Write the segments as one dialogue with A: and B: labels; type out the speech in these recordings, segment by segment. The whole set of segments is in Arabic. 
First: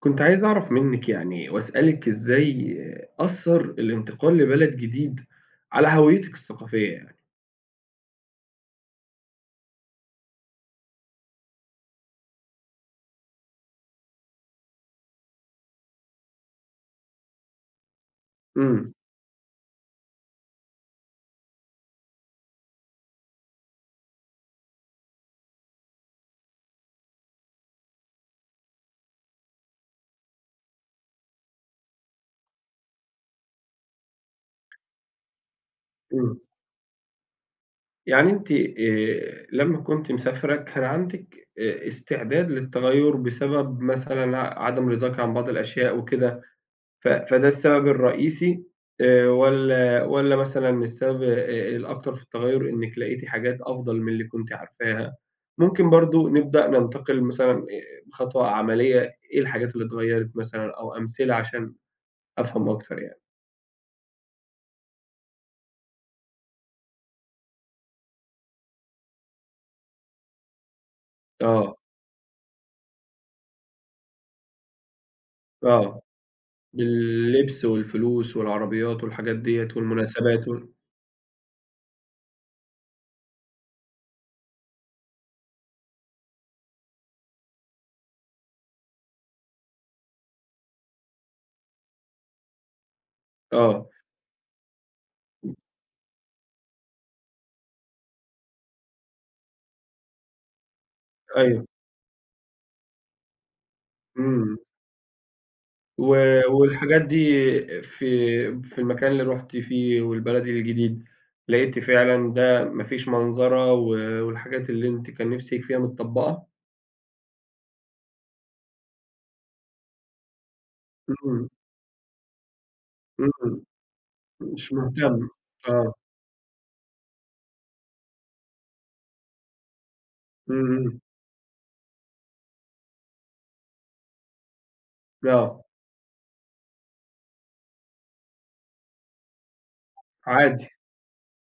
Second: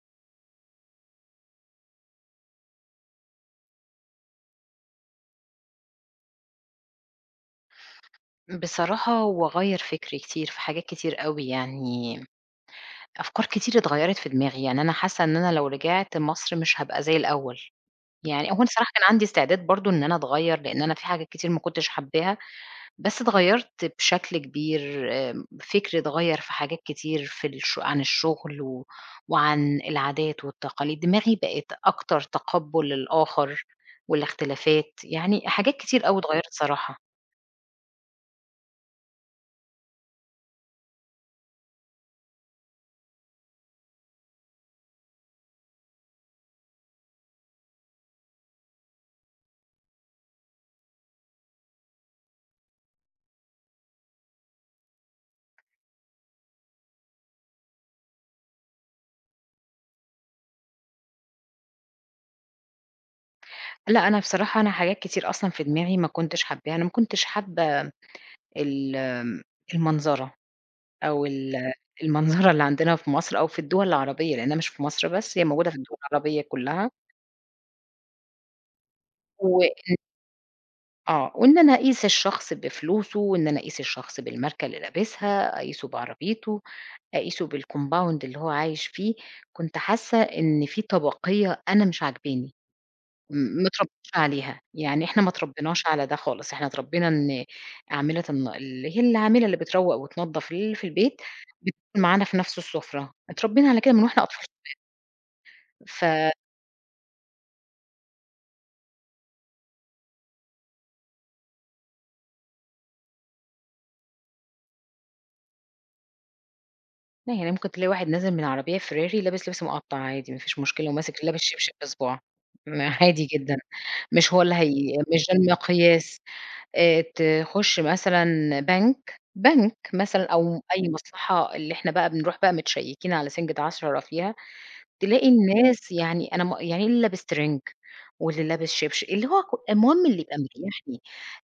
A: كنت عايز أعرف منِّك وأسألِك إزاي أثّر الانتقال لبلد جديد على هويتِك الثقافية يعني؟
B: بصراحة هو غيّر فكري كتير في حاجات كتير أوي، يعني أفكار كتير اتغيّرت في دماغي، يعني أنا حاسة إن أنا لو رجعت مصر مش هابقى زي الأول، يعني هو أنا الصراحة
A: إمم،
B: كان عندي استعداد برضه إن أنا أتغيّر، لإن أنا في حاجات كتير ما كنتش حاباها، بس اتغيّرت بشكل كبير، فكري اتغيّر في حاجات كتير في الش عن الشغل وعن العادات والتقاليد، دماغي بقت أكتر تقبُّل للآخر والاختلافات، يعني حاجات كتير أوي
A: إمم.
B: اتغيّرت صراحة.
A: يعني أنتِ لمّا كنتِ مسافرة كان عندِك استعداد للتغيُّر بسبب مثلًا عدم رضاكِ عن بعض الأشياء وكده، فده السبب الرئيسي، والّا مثلًا السبب الأكتر في التغيُّر إنِّك لقيتِ حاجات أفضل من اللي كنتِ عارفاها؟ ممكن برضه نبدأ ننتقل مثلًا بخطوة عملية، إيه الحاجات اللي اتغيّرت مثلًا أو أمثلة عشان أفهم أكتر يعني؟
B: لأ، أنا بصراحة أنا حاجات كتير أصلًا في دماغي ما كنتش حاباها، أنا ما كنتش حابة ال المنظرة أو ال
A: آه،
B: المنظرة اللي عندنا في مصر أو في الدول العربية، لأنها مش في مصر بس، هي موجودة في الدول
A: آه.
B: العربية كلّها،
A: باللبس والفلوس والعربيات والحاجات
B: و
A: ديّة والمناسبات وال.
B: آه، وإن أنا أقيس الشخص بفلوسه، وإن أنا أقيس الشخص بالماركة اللي لابسها، أقيسه بعربيته، أقيسه بالcompound اللي هو عايش فيه، كنت حاسة إن في طبقية أنا مش عاجباني. م ما
A: آه،
B: اتربيتش عليها، يعني إحنا ما اتربيناش على ده خالص، إحنا اتربينا إن عاملة الن اللي هي العاملة اللي بتروّق وتنضّف اللي في البيت
A: أيوه.
B: معانا في نفس السفرة، اتربينا على كده من وإحنا أطفال،
A: إمم.
B: ف
A: و والحاجات دي في في المكان اللي رُحت فيه والبلد الجديد، لقيتِ فعلًا ده ما فيش منظرة، و والحاجات اللي أنتِ كان نِفْسِك فيها متطبّقة؟
B: لا يعني ممكن تلاقي واحد نازل من عربية فيراري لابس لبس مقطّع عادي ما فيش مشكلة وماسك لابس
A: إمم،
B: شبشب في صباعه، عادي جدًا،
A: إمم،
B: مش هو اللي
A: مش
B: هي
A: مهتم،
B: مش ده
A: آه،
B: المقياس. آآ تخش مثلًا بنك مثلًا أو أي
A: إمم،
B: مصلحة اللي إحنا بقى بنروح بقى متشيّكين على سنجة عشرة فيها تلاقي
A: إمم، آه،
B: الناس، يعني أنا م يعني إيه اللي لابس ترنج، واللي لابس اللي هو المهم اللي يبقى
A: عادي،
B: مريحني.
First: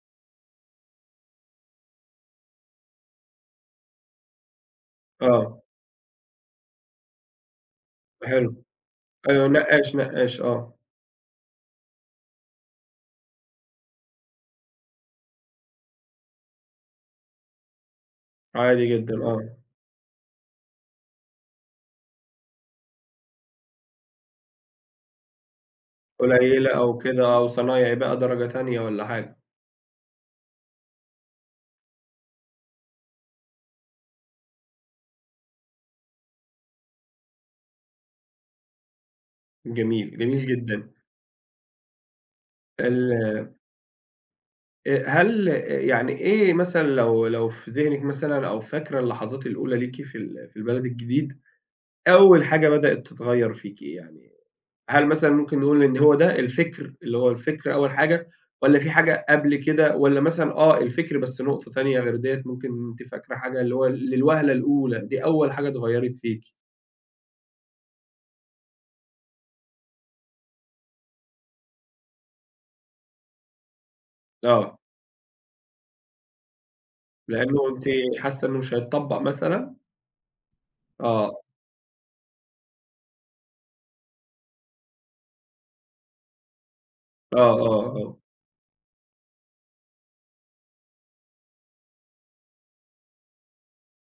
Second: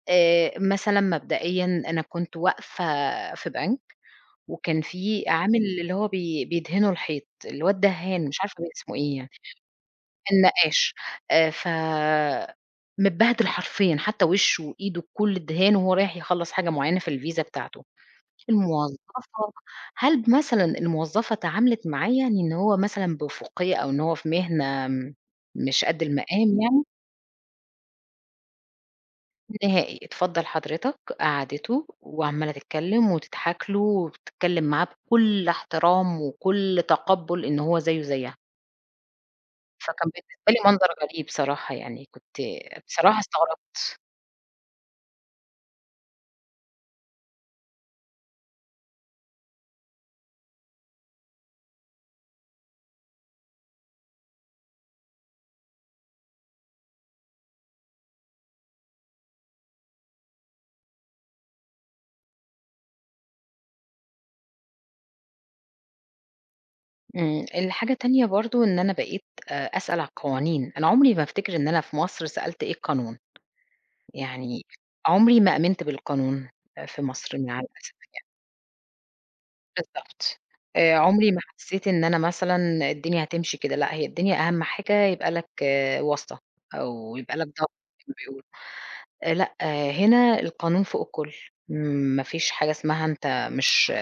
B: مثلًا مبدئيًا أنا كنت واقفة في بنك، وكان في عامل
A: آه،
B: اللي هو بيدهنوا الحيط، اللي هو الدهان، مش
A: حلو،
B: عارفة اسمه إيه يعني،
A: أيوه نقّاش، نقّاش آه،
B: النقّاش. ف متبهدل حرفيًا، حتى وشه وإيده، كل الدهان وهو رايح يخلّص حاجة معيّنة في الفيزا بتاعته.
A: عادي جدًا
B: الموظفة
A: آه،
B: هل مثلًا الموظفة اتعاملت معاه يعني إن هو مثلًا بأفقية أو إن هو في مهنة مش قد المقام
A: قليّلة
B: يعني؟
A: أو كده أو صنايعي بقى درجة تانية والّا حاجة،
B: نهائي، اتفضل حضرتك، قعّدته وعمّالة تتكلّم وتضحك له وبتتكلّم معاه بكل احترام وكل تقبُّل إن هو زيه زيها، فكان
A: جميل، جميل
B: بالنسبة لي منظر
A: جدًا.
B: غريب صراحة يعني كنت
A: ال
B: بصراحة استغربت.
A: هل يعني إيه مثلًا لو في ذهنِك مثلًا أو فاكرة اللحظات الأولى ليكِ في في البلد الجديد، أول حاجة بدأت تتغيّر فيكِ إيه يعني؟ هل مثلًا ممكن نقول إن هو ده الفكر، اللي هو الفكر أول حاجة، والّا في حاجة قبل كده، والّا مثلًا آه الفكر بس نقطة تانية غير ديّة، ممكن أنتِ فاكرة حاجة اللي هو للوهلة الأولى، دي أول حاجة اتغيّرت فيكِ؟
B: إمم، الحاجة التانية برضه إن أنا بقيت أسأل على القوانين، أنا عمري ما أفتكر إن أنا في مصر سألت إيه القانون. يعني
A: آه،
B: عمري ما آمنت بالقانون، آه، في مصر مع
A: لإنه أنتِ
B: الأسف.
A: حاسة إنه مش هيتطبّق مثلًا؟
B: بالضبط. عمري
A: آه،
B: ما حسّيت إن أنا مثلًا الدنيا هتمشي كده، لأ هي الدنيا أهم حاجة يبقى لك واسطة أو
A: آه،
B: يبقى لك ضابط
A: آه،
B: زي ما
A: آه.
B: بيقولوا. لأ، آه، هنا القانون فوق الكل، ما فيش حاجة اسمها أنت مش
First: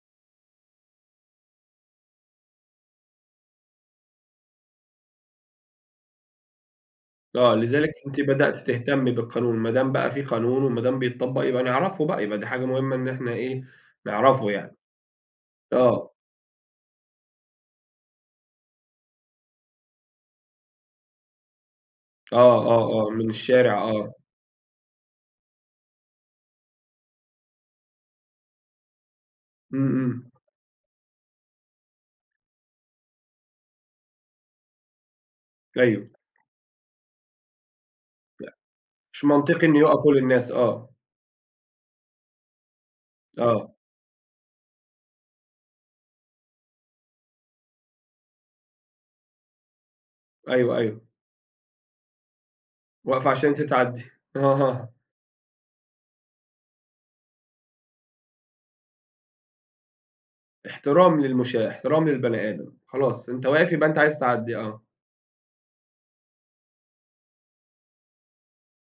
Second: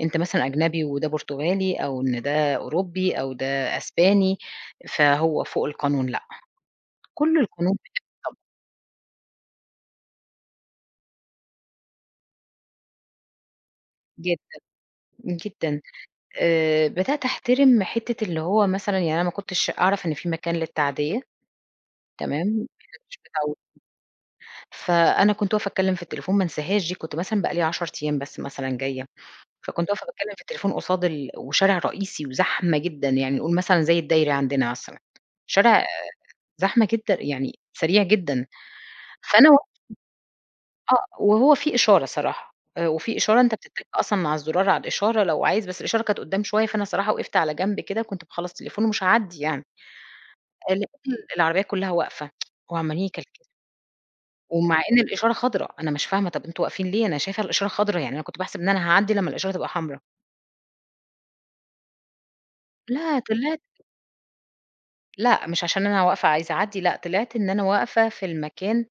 B: أنت مثلًا أجنبي وده برتغالي أو إن ده أوروبي أو ده أسباني، فهو فوق القانون لأ، كل
A: آه،
B: القانون
A: لذلك أنتِ
B: بتبقى طبق.
A: بدأتِ تهتمي بالقانون، ما دام بقى في قانون وما دام بيتطبّق يبقى نعرفه بقى، يبقى دي حاجة مهمة إن إحنا إيه،
B: جدًا،
A: نعرفه يعني.
B: جدًا.
A: آه،
B: بدأت أحترم حتّة اللي هو مثلًا، يعني أنا ما كنتش أعرف إن في مكان للتعدية، تمام، أنا
A: آه، آه، آه،
B: مش
A: من
B: متعودة،
A: الشارع آه،
B: فأنا كنت واقفة أتكلّم في التليفون ما انساهاش دي، كنت مثلًا بقى لي 10 أيام بس مثلًا جاية،
A: إمم،
B: فكنت واقفة
A: إمم،
B: باتكلّم في التليفون قصاد ال وشارع رئيسي وزحمة جدًا، يعني نقول مثلًا زي الدايري عندنا مثلًا، شارع
A: أيوه،
B: زحمة جدًا يعني سريع جدًا،
A: مش
B: فأنا و
A: منطقي إن يُقفوا للناس آه،
B: آه، وهو في إشارة صراحة، وفي إشارة أنت
A: آه،
B: أصلًا مع الزرار على الإشارة لو عايز، بس الإشارة كانت قدّام شوية، فأنا صراحة وقفت على جنب كده كنت باخلّص تليفون ومش هاعدّي يعني.
A: أيوه، أيوه،
B: لقيت العربية كلّها واقفة وعمّالين
A: واقفة
B: يكلكسوا،
A: عشان أنتِ تعدّي
B: ومع
A: آه،
B: إن الإشارة خضرا، أنا مش فاهمة طَب أنتم واقفين ليه؟ أنا شايفة الإشارة خضرا، يعني أنا كنت باحسب إن أنا هاعدّي لمّا الإشارة تبقى حمرا.
A: احترام للمُشاة، احترام للبني آدم،
B: لأ
A: خلاص أنت
B: طلعت
A: واقف يبقى أنت عايز تعدّي آه،
B: لأ، مش عشان أنا واقفة عايزة أعدّي، لأ طلعت إن أنا واقفة في المكان،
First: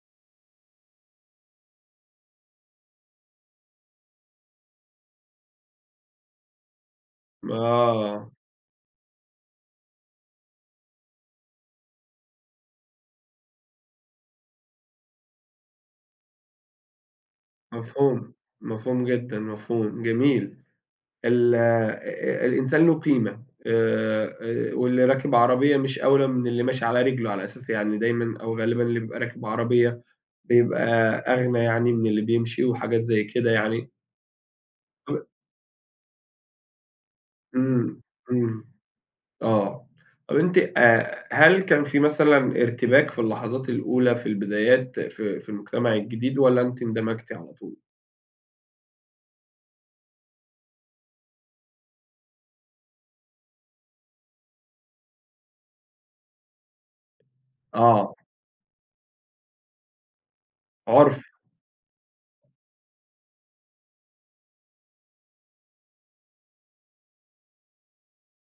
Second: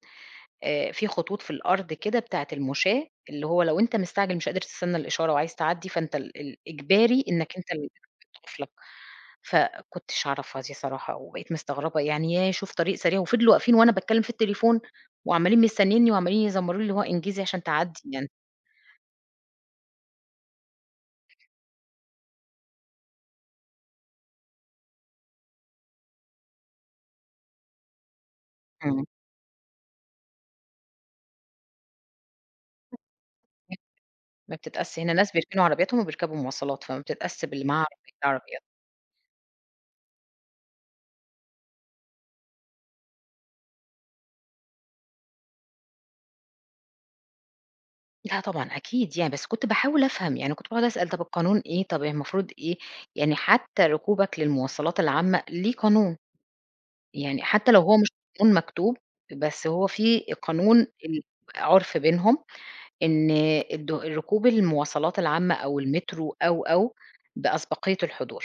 B: في خطوط في الأرض كده بتاعة المُشاة، اللي هو لو أنت مستعجل مش قادر تستنى الإشارة وعايز تعدّي، فأنت ال ال إجباري إنّك أنت اللي
A: آه،
B: بتقف لك. فكنتش أعرفها دي صراحة، وبقيت مستغربة يعني ياه! شوف طريق سريع، وفضلوا واقفين وأنا باتكلم في التليفون وعمّالين مستنينّي وعمّالين يزمّروا لي اللي هو انجزي عشان تعدّي يعني.
A: مفهوم، مفهوم جدًا، مفهوم، جميل. الإنسان له قيمة، واللي راكب عربية مش أولى من اللي ماشي على رجله، على أساس يعني دايمًا أو غالبًا اللي
B: إمم.
A: بيبقى راكب عربية بيبقى أغنى يعني من اللي بيمشي وحاجات زي كده يعني.
B: ما بتتقاسش هنا
A: طب
B: ناس بيركنوا عربياتهم وبيركبوا مواصلات، فما بتتقاسش باللي معاه
A: إمم،
B: عربية، ده عربيات.
A: إمم، آه. طب أنتِ هل كان في مثلًا ارتباك في اللحظات الأولى في البدايات في المجتمع الجديد، والّا أنتِ اندمجتِ على طول؟
B: لأ طبعًا أكيد يعني، بس كنت باحاول أفهم، يعني كنت باقعد أسأل طَب القانون إيه، طَب المفروض إيه، يعني حتى ركوبك للمواصلات العامة ليه قانون، يعني حتى لو هو مش
A: آه،
B: قانون مكتوب، بس هو في قانون،
A: عُرف،
B: ال عُرف بينهم إن ركوب المواصلات العامة أو المترو أو بأسبقية الحضور،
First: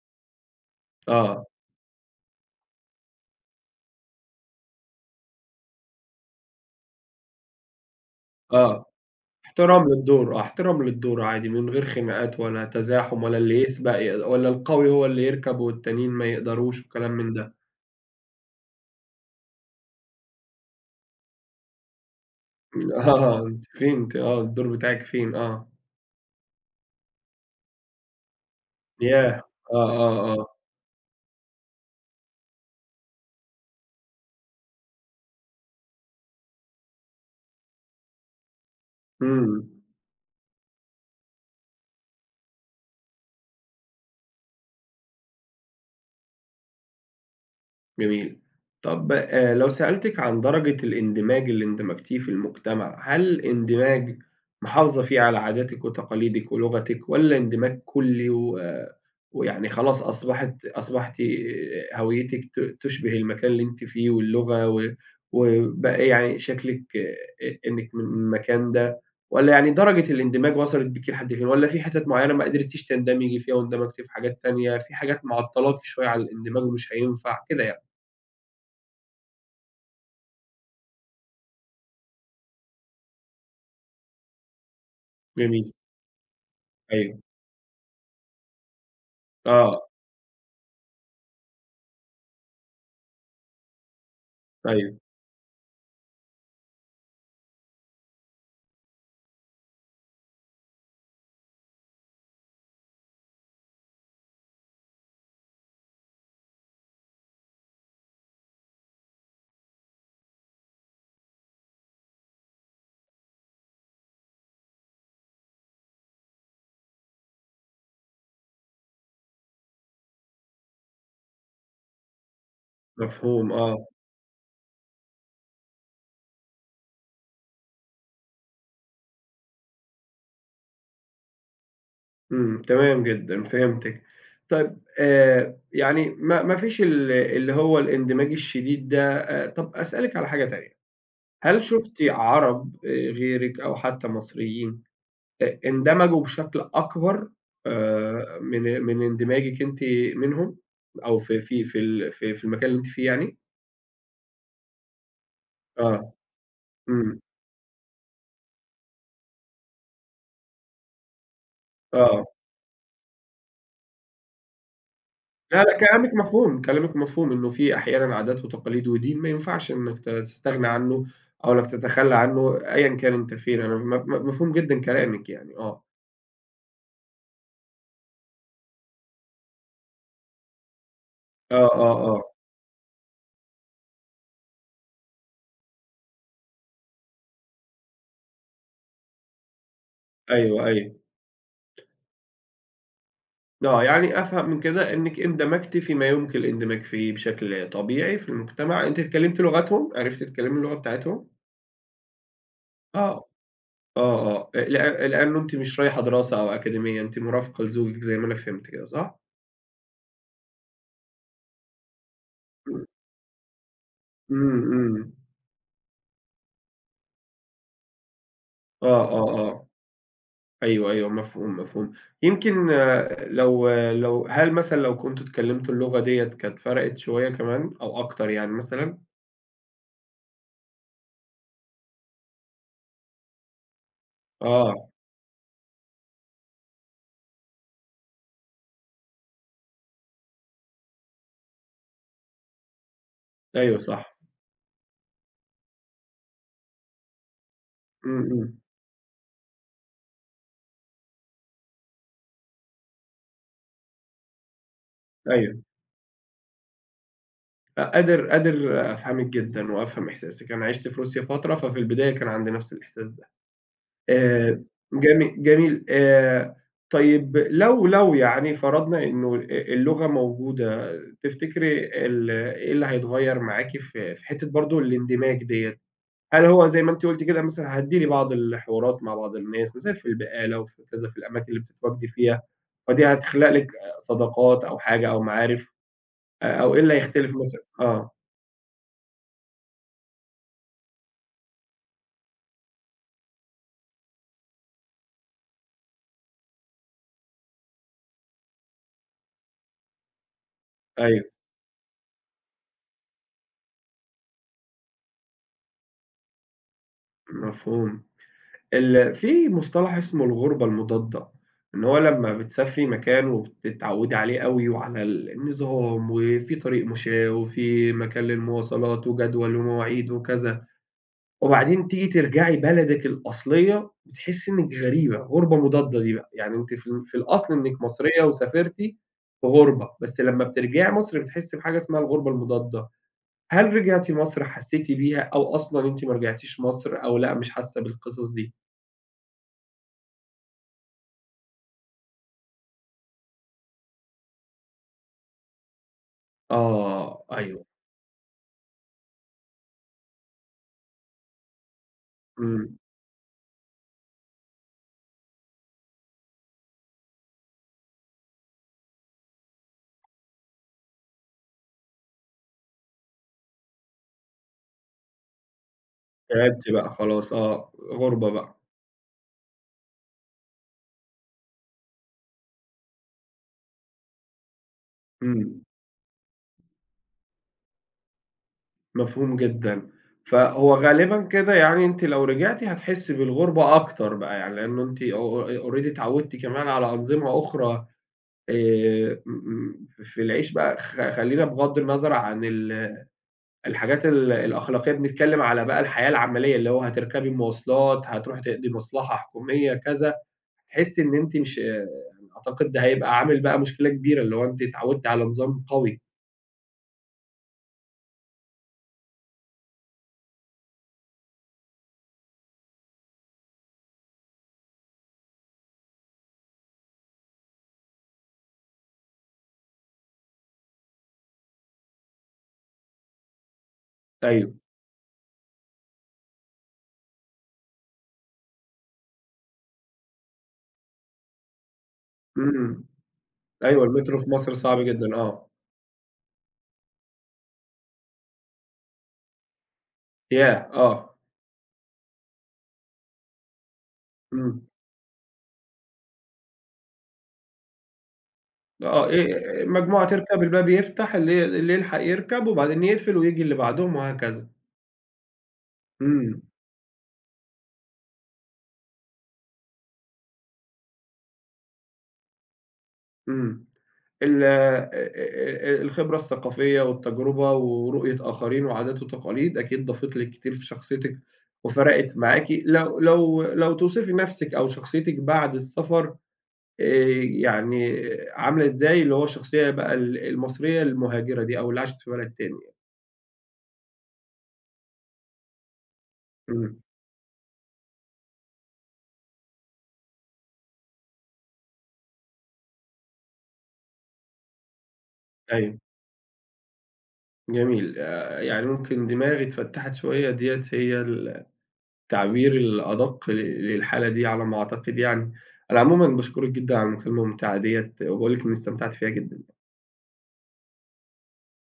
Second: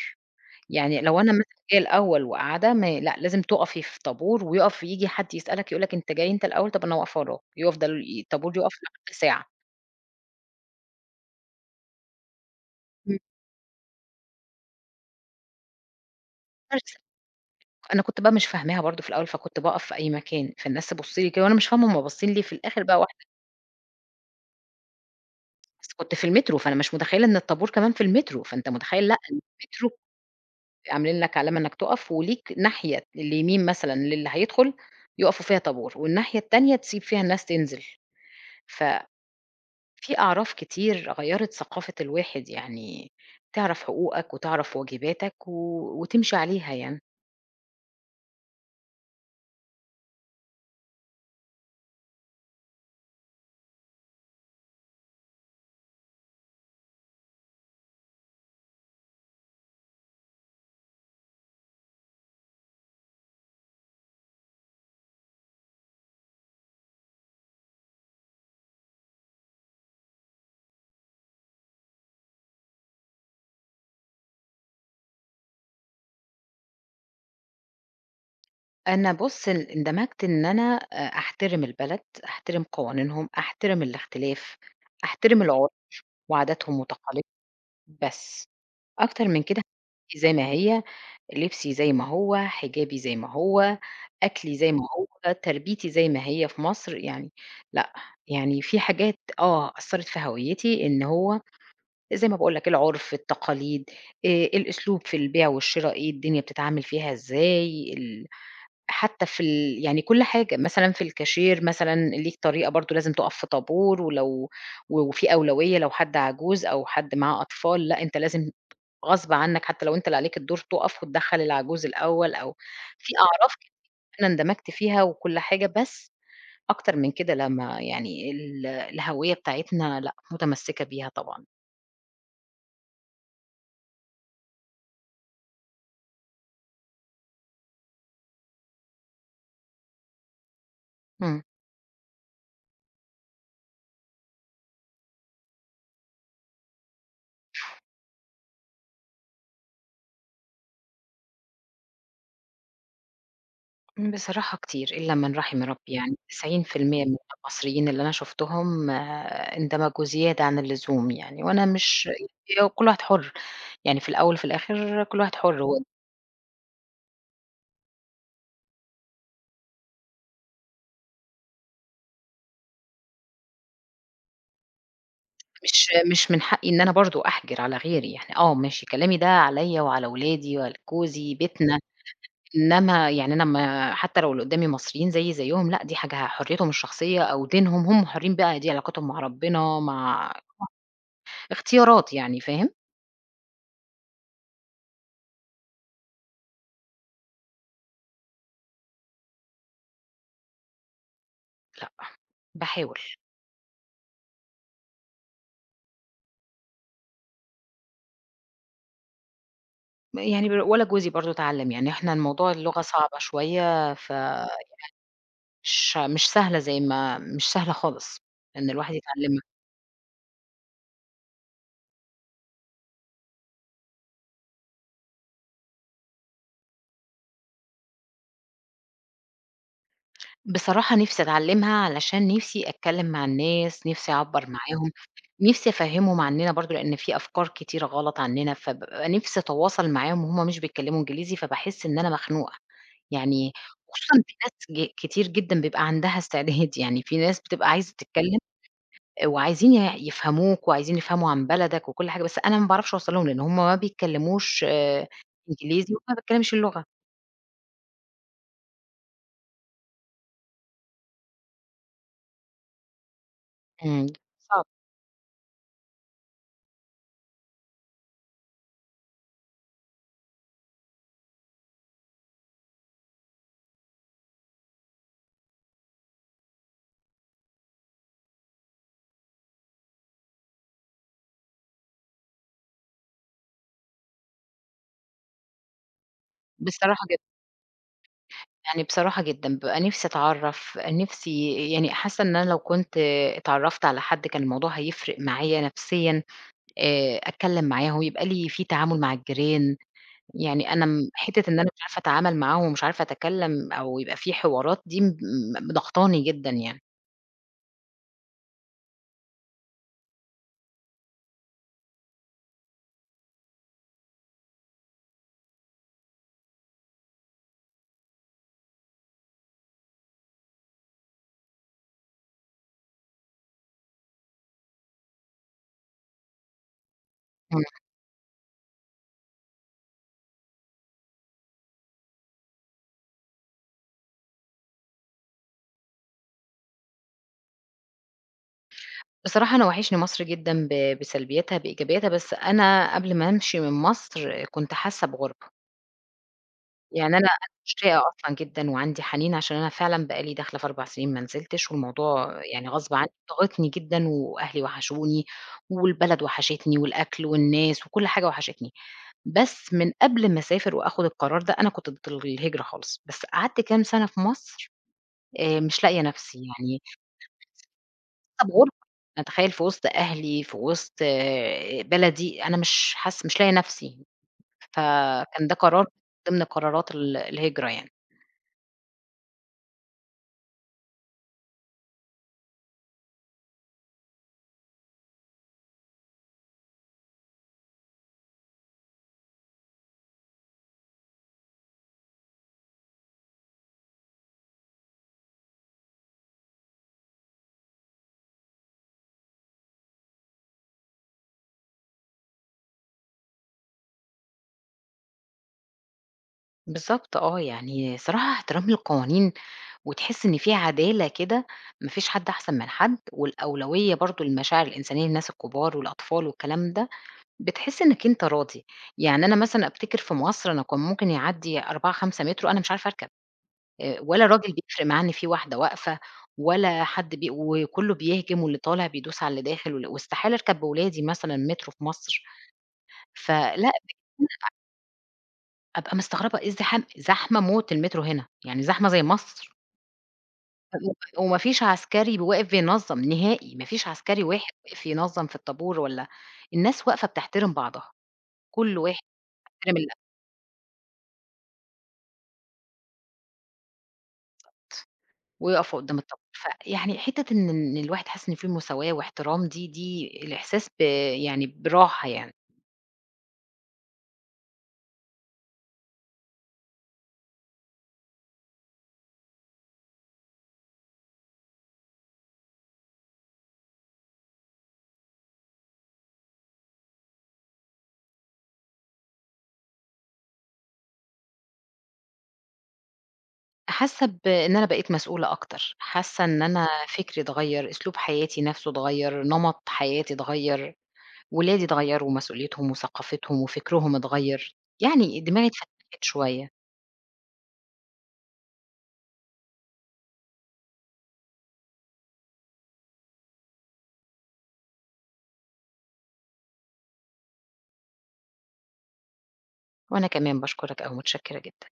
B: يعني لو أنا مثلًا
A: آه،
B: جاية الأول وقاعدة، ما لأ لازم تُقفي في طابور ويُقف ييجي حد يسألك يقول لك أنت جاي أنت الأول، طَب أنا واقفة وراك، يفضل الطابور يُقف
A: آه.
B: لحد ساعة.
A: احترام للدور، آه، احترام للدور عادي من غير خناقات ولا تزاحم ولا اللي يسبق ولا القوي هو اللي يركب والتانيين ما
B: إمم.
A: يقدروش وكلام من ده.
B: أنا كنت بقى مش فاهماها برضه في الأول، فكنت باقف في أي مكان، فالناس تبُص لي كده وأنا مش فاهمة هُم باصين ليه، في الآخر بقى واحدة،
A: آه، أنتِ فين آه، الدور بتاعِك فين؟ آه،
B: بس كنت في المترو، فأنا مش متخيلة إن الطابور كمان في المترو، فأنت متخيل لأ،
A: ياه! آه،
B: المترو
A: آه، آه،
B: عاملين لك علامة إنك تُقف وليك ناحية اليمين مثلًا للي هيدخل يُقفوا فيها طابور، والناحية التانية تسيب فيها الناس تنزل، ففي
A: إمم.
B: أعراف كتير غيّرت ثقافة الواحد، يعني تعرف حقوقك وتعرف واجباتك و وتمشي عليها يعني.
A: جميل. طَب لو سألتِك عن درجة الاندماج اللي اندمجتيه في المجتمع، هل اندماج محافظة فيه على عاداتِك وتقاليدِك ولغتِك، والّا اندماج كلّي، آه، ويعني خلاص أصبحتِ هويتِك تشبه المكان اللي أنتِ فيه، واللغة، وبقى يعني شكلِك إنِّك من من المكان ده، والّا يعني درجة الاندماج وصلت بيكِ لحد فين، والّا في حتت معيّنة ما قدرتيش تندمجي فيها واندمجتِ في حاجات تانية، في حاجات معطّلاكِ شوية عن الاندماج ومش هينفع، كده يعني؟
B: أنا بُص ان اندمجت إن أنا أ أحترم البلد، أحترم قوانينهم، أحترم الاختلاف، أحترم العُرف
A: جميل.
B: وعاداتهم
A: أيوه.
B: وتقاليدهم بس، أكتر من كده
A: آه،
B: زي ما هي، لبسي زي ما هو، حجابي زي ما هو، أكلي زي ما
A: أيوه،
B: هو، تربيتي زي ما هي في مصر يعني، لأ، يعني في حاجات آه أثّرت في هويتي إن هو زي ما باقول لك العُرف، التقاليد، آآ الأسلوب في البيع والشِرا إيه، الدنيا بتتعامل فيها إزاي، ال حتى في ال يعني كل حاجة، مثلًا في الكاشير مثلًا ليك طريقة برضه لازم تُقف في طابور، ولو و وفي أولوية لو حد عجوز أو حد معاه أطفال، لأ أنت لازم غصب عنّك حتى لو أنت اللي عليك الدور تُقف وتدخّل العجوز الأول أو في
A: مفهوم
B: أعراف كده
A: آه.
B: أنا اندمجت فيها وكل حاجة، بس أكتر من كده لأ، ما يعني ال الهوية بتاعتنا لأ، متمسكة بيها طبعًا.
A: إمم، تمام جدًا، فهمتِك. طيب يعني ما فيش اللي هو الاندماج الشديد ده. طَب أسألِك على حاجة تانية،
B: إمم.
A: هل شُفتِ عرب غيرِك أو حتى مصريين اندمجوا بشكل أكبر من من اندماجِك أنتِ منهم، أو في في في ال في في المكان اللي أنتِ فيه يعني؟
B: بصراحة كتير، إلا من رحم ربي،
A: آه،
B: يعني 90% من
A: إمم،
B: المصريين اللي أنا شُفتهم اندمجوا زيادة عن اللزوم يعني، وأنا مش،
A: آه.
B: كل واحد حُر، يعني في الأول وفي الآخر كل واحد
A: لا،
B: حُر،
A: لأ، كلامِك مفهوم، كلامِك مفهوم، إنه في أحيانًا عادات وتقاليد ودين ما ينفعش إنك تستغنى عنه أو إنك تتخلّى عنه أيًا كان أنت فين، أنا م م مفهوم جدًا كلامِك يعني آه،
B: مش من حقي إن أنا برضه أحجر على غيري يعني، آه ماشي كلامي ده عليّا وعلى ولادي وعلى جوزي،
A: آه،
B: بيتنا،
A: آه، آه،
B: إنما يعني أنا ما حتى لو اللي قدّامي مصريين زيي زيّهم لأ، دي حاجة حريتهم الشخصية أو دينهم، هم حرين بقى دي علاقتهم مع ربنا مع
A: أيوه، أيوه،
B: اختيارات يعني، فاهم؟
A: آه، يعني أفهم من كده إنِّك اندمجتِ فيما يمكن الاندماج فيه بشكل طبيعي في المجتمع، أنتِ اتكلمتِ لغتهم، عرفتِ تتكلمي اللغة بتاعتهم؟
B: لأ،
A: آه،
B: باحاول.
A: آه، آه، لأ لأنه أنتِ مش رايحة دراسة أو أكاديمية، أنتِ مرافقة لزوجِك زي ما أنا فهمت كده، صح؟
B: يعني ولا جوزي برضه اتعلّم، يعني إحنا الموضوع اللغة
A: إمم،
B: صعبة شوية
A: إمم، إمم،
B: مش سهلة زي ما مش سهلة خالص إن
A: آه،
B: الواحد يتعلّمها.
A: آه، آه. أيوه، أيوه، مفهوم، مفهوم. يمكن آه، هل مثلًا لو كنتم اتكلمتوا اللغة ديّة كانت فرقت شوية كمان أو أكتر يعني مثلًا؟
B: بصراحة نِفْسي أتعلّمها علشان نِفْسي أتكلّم مع الناس، نِفْسي أعبّر
A: آه،
B: معاهم، نِفْسي أفهّمهم عنّنا برضه لإن في أفكار كتيرة غلط عنّنا، فبابقى نِفْسي أتواصل معاهم وهُم مش بيتكلّموا إنجليزي، فباحس إن أنا مخنوقة. يعني
A: أيوه
B: وخصوصًا
A: صح،
B: في ناس كتير جدًا بيبقى عندها استعداد، يعني في ناس بتبقى عايزة
A: إمم،
B: تتكلّم
A: إمم،
B: وعايزين يفهموك وعايزين يفهموا عن بلدك وكل حاجة، بس أنا ما باعرفش أوصل لهم، لإن هُم ما بيتكلموش
A: أيوه.
B: إنجليزي وأنا ما باتكلمش اللغة.
A: قادر أفهمِك جدًا وأفهم إحساسِك، أنا عِشت في روسيا فترة، ففي البداية كان عندي نفس الإحساس ده.
B: إمم.
A: آآ
B: صعب،
A: جميل. طيب لو يعني فرضنا إنه اللغة موجودة، تفتكري إيه اللي هيتغيّر معاكِ في حتّة برضه الاندماج ديّة؟ هل هو زي ما أنتِ قُلتِ كده مثلًا هتديري بعض الحوارات مع بعض الناس، مثلًا في البقالة وفي كذا، في الأماكن اللي بتتواجدي فيها، فدي هتخلق لِك صداقات أو حاجة أو معارف، أو إيه اللي
B: بصراحة جدًا،
A: هيختلف مثلًا؟ آه،
B: يعني بصراحة جدًا، بابقى نِفْسي أتعرّف، نِفْسي يعني حاسة إن أنا لو كنت اتعرّفت على حد كان الموضوع هيفرق معايا نفسيًا، أتكلم معاهم، يبقى لي في تعامل مع الجيران، يعني أنا م
A: أيوه،
B: حتّة إن أنا مش عارفة أتعامل معاهم ومش عارفة أتكلم أو يبقى في حوارات دي م م ضاغطاني جدًا يعني.
A: مفهوم. في مصطلح اسمه الغُربة المضادة، إن هو لمّا بتسافري مكان وبتتعوّدي عليه أوي وعلى النظام، وفي طريق مشاة وفي مكان للمواصلات وجدول ومواعيد وكذا. وبعدين تيجي ترجعي بلدِك الأصلية، بتحسّي إنِّك غريبة، غُربة مضادة دي بقى، يعني أنتِ في في الأصل إنِّك مصرية وسافرتِ في غُربة، بس لمّا بترجعي مصر بتحسّي بحاجة اسمها الغُربة المضادة. هل رجعتِ مصر حسّيتِ بيها، أو أصلًا أنتِ ما رجعتيش مصر، أو لأ مش حاسّة بالقصص دي؟
B: بصراحة أنا وحشني مصر جدًا بسلبياتها، بإيجابياتها، بس أنا قبل ما أمشي من مصر كنت حاسة بغُربة، يعني
A: آه،
B: أنا
A: أيوه.
B: مشتاقة أصلًا جدًا وعندي حنين عشان أنا فعلًا بقى لي داخلة في 4 سنين ما نزلتش، والموضوع يعني
A: إمم،
B: غصب عنّي ضاغطني جدًا، وأهلي وحشوني، والبلد وحشتني، والأكل والناس وكل حاجة وحشتني، بس من قبل ما أسافر وآخد القرار ده أنا كنت ضد الهجرة خالص، بس قعدت كام سنة في مصر، مش لاقية نفسي
A: تعبتِ
B: يعني،
A: بقى خلاص آه، غُربة
B: حاسة
A: بقى.
B: بغربة، أنا أتخيّل في وسط أهلي، في وسط آه، بلدي، أنا مش حاسة مش لاقية نَفْسي، فكان ده
A: إمم.
B: قرار من ضمن قرارات الهجرة يعني.
A: مفهوم جدًا. فهو غالبًا كده يعني أنتِ لو رجعتِ هتحسّي بالغُربة أكتر بقى يعني، لإنه أنتِ أو أ already اتعوّدتِ كمان على أنظمة أخرى. م م في العيش بقى، خلّينا بغض النظر عن الحاجات الأخلاقية، بنتكلّم على بقى الحياة العملية، اللي هو هتركبي مواصلات، هتروحي تقضي مصلحة حكومية، كذا. هتحسّي إن أنتِ مش يعني، أعتقد ده هيبقى عامل بقى مشكلة كبيرة، اللي هو أنتِ اتعوّدتِ على نظام قوي.
B: بالضبط آه، يعني صراحة احترام للقوانين وتحس إن في عدالة كده، ما فيش حد أحسن من حد، والأولوية برضه للمشاعر الإنسانية للناس الكبار والأطفال والكلام ده، بتحس إنّك أنت راضي، يعني أنا مثلًا أفتكر في مصر أنا كان ممكن يعدّي 4، 5 مترو أنا مش عارفة أركب. ولا الراجل
A: أيوه.
B: بيفرق معاه إن في واحدة واقفة ولا حد بي وكُلّه بيهجم واللي طالع بيدوس على اللي داخل واستحالة أركب بولادي مثلًا مترو في مصر،
A: إمم.
B: فلأ
A: أيوه، المترو في مصر صعب جدًا، آه.
B: أبقى مستغربة إيه الزحام زحمة موت المترو هنا، يعني زحمة زي مصر
A: ياه! آه،
B: وما فيش عسكري واقف بينظّم نهائي، ما فيش عسكري واحد
A: إمم،
B: واقف ينظّم في الطابور ولا الناس واقفة بتحترم بعضها، كل واحد
A: آه،
B: بيحترم اللي
A: مجموعة تركب الباب يفتح اللي يلحق يركب وبعدين يقفل وييجي اللي بعدهم وهكذا،
B: ويقفوا قدّام الطابور،
A: إمم،
B: فيعني حتّة إن إن الواحد حاسس إن في مساواة واحترام دي الإحساس يعني براحة يعني.
A: إمم، الخبرة الثقافية والتجربة ورؤية آخرين وعادات وتقاليد أكيد ضافت لِك كتير في شخصيتِك وفرقت معاكِ، لو توصفي نفسِك أو شخصيتِك بعد السفر آآ، يعني عاملة إزاي اللي هو الشخصية بقى المصرية المهاجرة دي أو اللي عاشت في بلد تاني؟
B: حاسة بإن أنا بقيت مسؤولة أكتر، حاسة إن أنا
A: إمم،
B: فكري اتغيّر، أسلوب حياتي نَفْسه اتغيّر، نمط حياتي اتغيّر، ولادي اتغيّروا ومسؤوليتهم وثقافتهم وفكرهم اتغيّر، يعني دماغي
A: أيوه.
B: اتفتحت شوية،
A: جميل. يعني ممكن دماغي اتفتّحت شوية ديّة هي التعبير الأدق للحالة دي على ما أعتقد يعني. أنا عمومًا باشكرِك جدًا على المكالمة الممتعة ديّة وباقول لِك إنّي استمتعت فيها جدًا.
B: وأنا كمان باشكرك أوي، متشكرة جدًا.